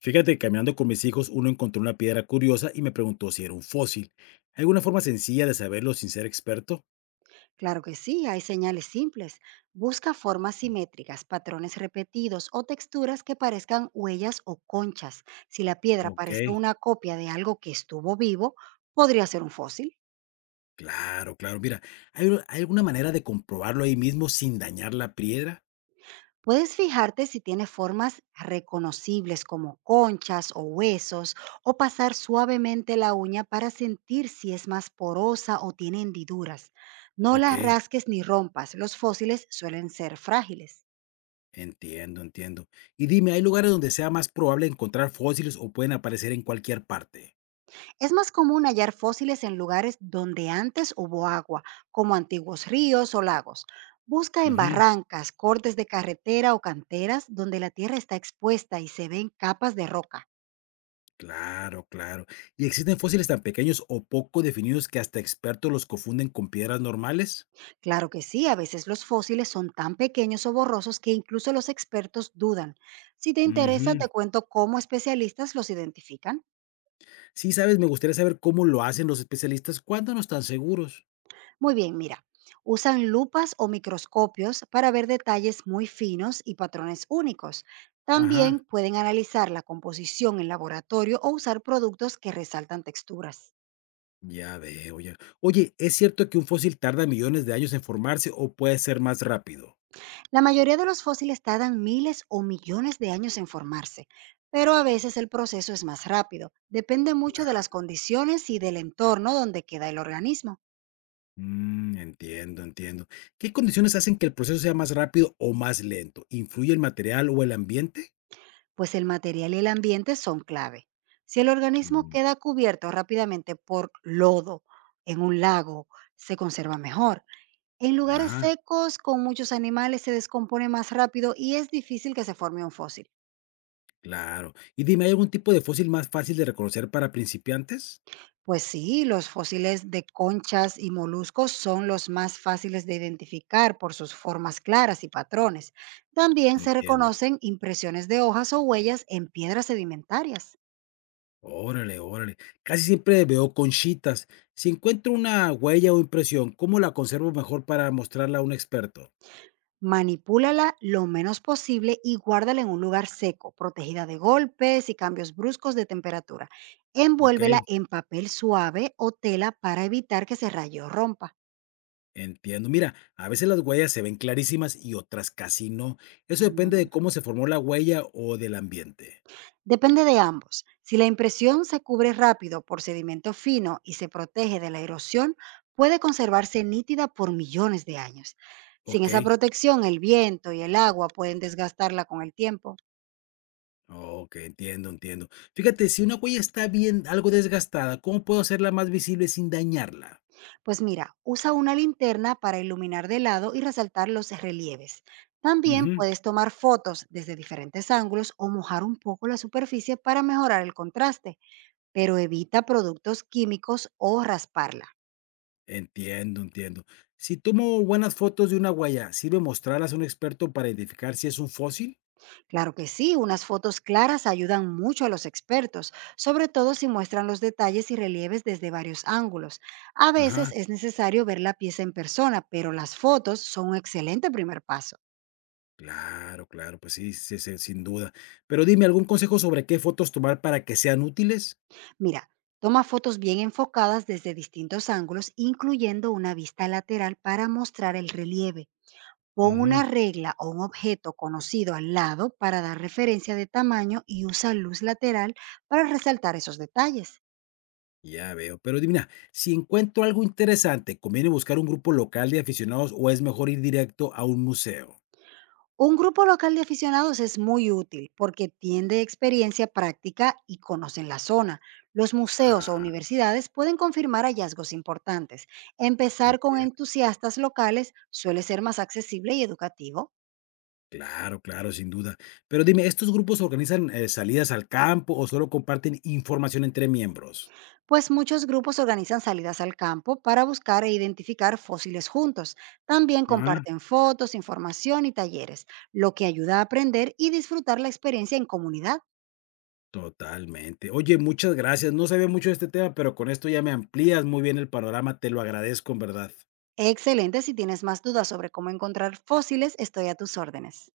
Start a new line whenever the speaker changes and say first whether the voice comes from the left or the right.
left: Fíjate, que caminando con mis hijos, uno encontró una piedra curiosa y me preguntó si era un fósil. ¿Hay alguna forma sencilla de saberlo sin ser experto?
right: Claro que sí, hay señales simples. Busca formas simétricas, patrones repetidos o texturas que parezcan huellas o conchas. Si la piedra
left: Ok,
right: parece una copia de algo que estuvo vivo, podría ser un fósil.
left: claro, claro. Mira, ¿ hay alguna manera de comprobarlo ahí mismo sin dañar la piedra?
right: Puedes fijarte si tiene formas reconocibles como conchas o huesos o pasar suavemente la uña para sentir si es más porosa o tiene hendiduras. No
left: Ok,
right: las rasques ni rompas, los fósiles suelen ser frágiles.
left: entiendo, entiendo. Y dime, ¿hay lugares donde sea más probable encontrar fósiles o pueden aparecer en cualquier parte?
right: Es más común hallar fósiles en lugares donde antes hubo agua, como antiguos ríos o lagos. Busca en
left: Ujú,
right: barrancas, cortes de carretera o canteras donde la tierra está expuesta y se ven capas de roca.
left: claro, claro. ¿Y existen fósiles tan pequeños o poco definidos que hasta expertos los confunden con piedras normales?
right: Claro que sí, a veces los fósiles son tan pequeños o borrosos que incluso los expertos dudan. Si te interesa,
left: Ujú,
right: te cuento cómo especialistas los identifican.
left: sí, ¿sabes? Me gustaría saber cómo lo hacen los especialistas cuando no están seguros.
right: Muy bien, mira. Usan lupas o microscopios para ver detalles muy finos y patrones únicos. También
left: Ajá,
right: pueden analizar la composición en laboratorio o usar productos que resaltan texturas.
left: ya veo, ya. Oye, ¿es cierto que un fósil tarda millones de años en formarse o puede ser más rápido?
right: La mayoría de los fósiles tardan miles o millones de años en formarse, pero a veces el proceso es más rápido. Depende mucho de
left: Claro.
right: las condiciones y del entorno donde queda el organismo.
left: Mm, entiendo, entiendo. ¿Qué condiciones hacen que el proceso sea más rápido o más lento? ¿Influye el material o el ambiente?
right: Pues el material y el ambiente son clave. Si el organismo
left: Mm,
right: queda cubierto rápidamente por lodo en un lago, se conserva mejor. En lugares
left: ajá,
right: secos con muchos animales se descompone más rápido y es difícil que se forme un fósil.
left: claro. Y dime, ¿hay algún tipo de fósil más fácil de reconocer para principiantes?
right: Pues sí, los fósiles de conchas y moluscos son los más fáciles de identificar por sus formas claras y patrones. También se
left: Entiendo.
right: reconocen impresiones de hojas o huellas en piedras sedimentarias.
left: Órale, órale. Casi siempre veo conchitas. Si encuentro una huella o impresión, ¿cómo la conservo mejor para mostrarla a un experto?
right: Manipúlala lo menos posible y guárdala en un lugar seco, protegida de golpes y cambios bruscos de temperatura.
left: Ok,
right: Envuélvela en papel suave o tela para evitar que se raye o rompa.
left: entiendo. Mira, a veces las huellas se ven clarísimas y otras casi no. Eso depende de
right: Mm.
left: cómo se formó la huella o del ambiente.
right: Depende de ambos. Si la impresión se cubre rápido por sedimento fino y se protege de la erosión, puede conservarse nítida por millones de años. Sin
left: Ok,
right: esa protección, el viento y el agua pueden desgastarla con el tiempo.
left: ok, entiendo, entiendo. Fíjate, si una huella está bien, algo desgastada, ¿cómo puedo hacerla más visible sin dañarla?
right: Pues mira, usa una linterna para iluminar de lado y resaltar los relieves. También
left: Ujú.
right: puedes tomar fotos desde diferentes ángulos o mojar un poco la superficie para mejorar el contraste, pero evita productos químicos o rasparla.
left: Entiendo, entiendo. Si tomo buenas fotos de una huella, ¿sirve mostrarlas a un experto para identificar si es un fósil?
right: Claro que sí, unas fotos claras ayudan mucho a los expertos, sobre todo si muestran los detalles y relieves desde varios ángulos. A veces
left: Ajá,
right: es necesario ver la pieza en persona, pero las fotos son un excelente primer paso.
left: claro, claro, pues sí, sí, sí, sin duda. Pero dime, ¿algún consejo sobre qué fotos tomar para que sean útiles?
right: Mira, toma fotos bien enfocadas desde distintos ángulos, incluyendo una vista lateral para mostrar el relieve. Pon una
left: Ujú,
right: regla o un objeto conocido al lado para dar referencia de tamaño y usa luz lateral para resaltar esos detalles.
left: ya veo. Pero dime, mira, si encuentro algo interesante, ¿conviene buscar un grupo local de aficionados o es mejor ir directo a un museo?
right: Un grupo local de aficionados es muy útil porque tiende experiencia práctica y conocen la zona. Los museos o
left: Ah,
right: universidades pueden confirmar hallazgos importantes. Empezar con
left: entiendo.
right: entusiastas locales suele ser más accesible y educativo.
left: Claro, claro, sin duda. Pero dime, ¿estos grupos organizan salidas al campo o solo comparten información entre miembros?
right: Pues muchos grupos organizan salidas al campo para buscar e identificar fósiles juntos. También
left: Ajá.
right: comparten fotos, información y talleres, lo que ayuda a aprender y disfrutar la experiencia en comunidad.
left: Totalmente. Oye, muchas gracias. No sabía mucho de este tema, pero con esto ya me amplías muy bien el panorama. Te lo agradezco en verdad.
right: Excelente, si tienes más dudas sobre cómo encontrar fósiles, estoy a tus órdenes.